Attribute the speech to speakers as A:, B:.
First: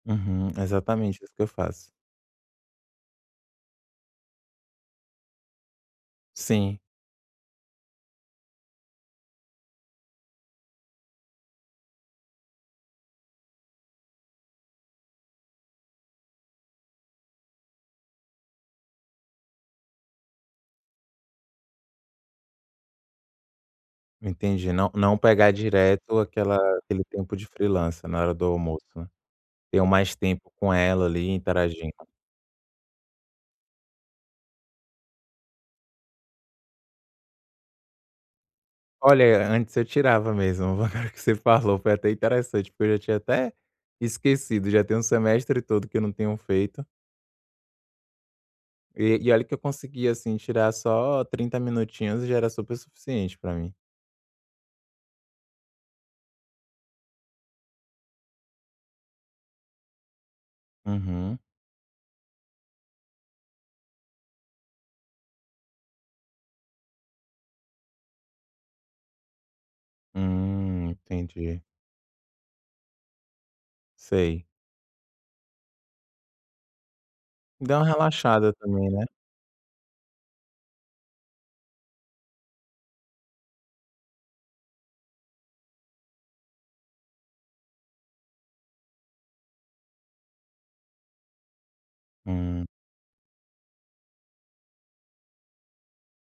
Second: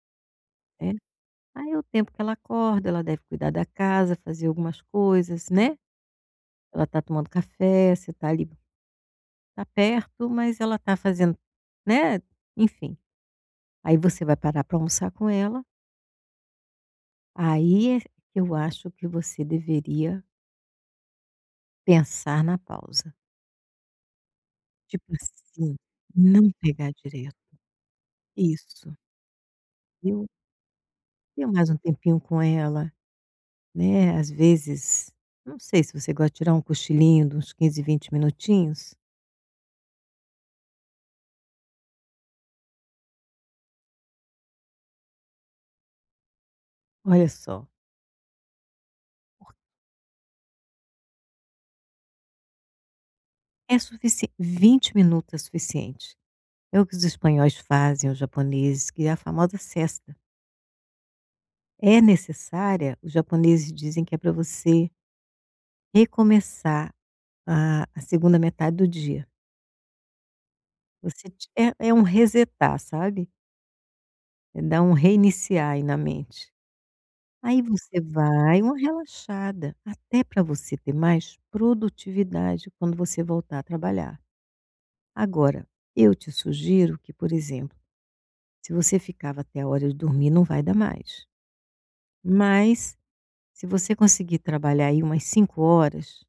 A: Uhum.
B: É,
A: Exatamente isso que eu
B: aí é o
A: faço.
B: tempo que ela acorda, ela deve cuidar da casa, fazer algumas coisas, né,
A: Sim.
B: ela está tomando café, você está ali, tá perto mas ela está fazendo, né, enfim, aí você vai parar para almoçar com ela. Aí é, eu acho que você deveria pensar na pausa.
A: Entendi, não
B: Tipo
A: não pegar
B: assim,
A: direto
B: não
A: aquela,
B: pegar
A: aquele tempo
B: direto.
A: de freelancer na hora do almoço,
B: Isso.
A: é. Ter mais
B: Eu.
A: tempo com ela ali e
B: Mais um
A: interagindo.
B: tempinho com ela, né, às vezes, não sei se você gosta de tirar um cochilinho de uns 15, 20 minutinhos.
A: Olha, antes eu tirava mesmo o valor que você falou, foi até interessante, porque eu já tinha até esquecido, já tem o semestre todo que eu não tenho feito.
B: Olha só.
A: E, e olha que eu consegui assim tirar só 30 minutinhos e já era super suficiente para mim.
B: É suficie 20 minuto é suficiente. É o que os espanhóis fazem aos japoneses que é a famosa sesta.
A: Uhum.
B: É necessária os japoneses dizem que é para você recomeçar a a 2ª metade do dia.
A: Hum,
B: Você ti
A: entendi.
B: é é um resetar sabe?
A: Sei.
B: É dar um reiniciar aí na mente. Aí
A: Dá uma
B: você
A: relaxada
B: vai uma
A: também, né.
B: relaxada, até para você ter mais produtividade quando você voltar a trabalhar. Agora, eu te sugiro que por exemplo, se você ficava até a hora de dormir não vai dar mais,
A: Hum.
B: mas, se você conseguir trabalhar aí umas 5 horas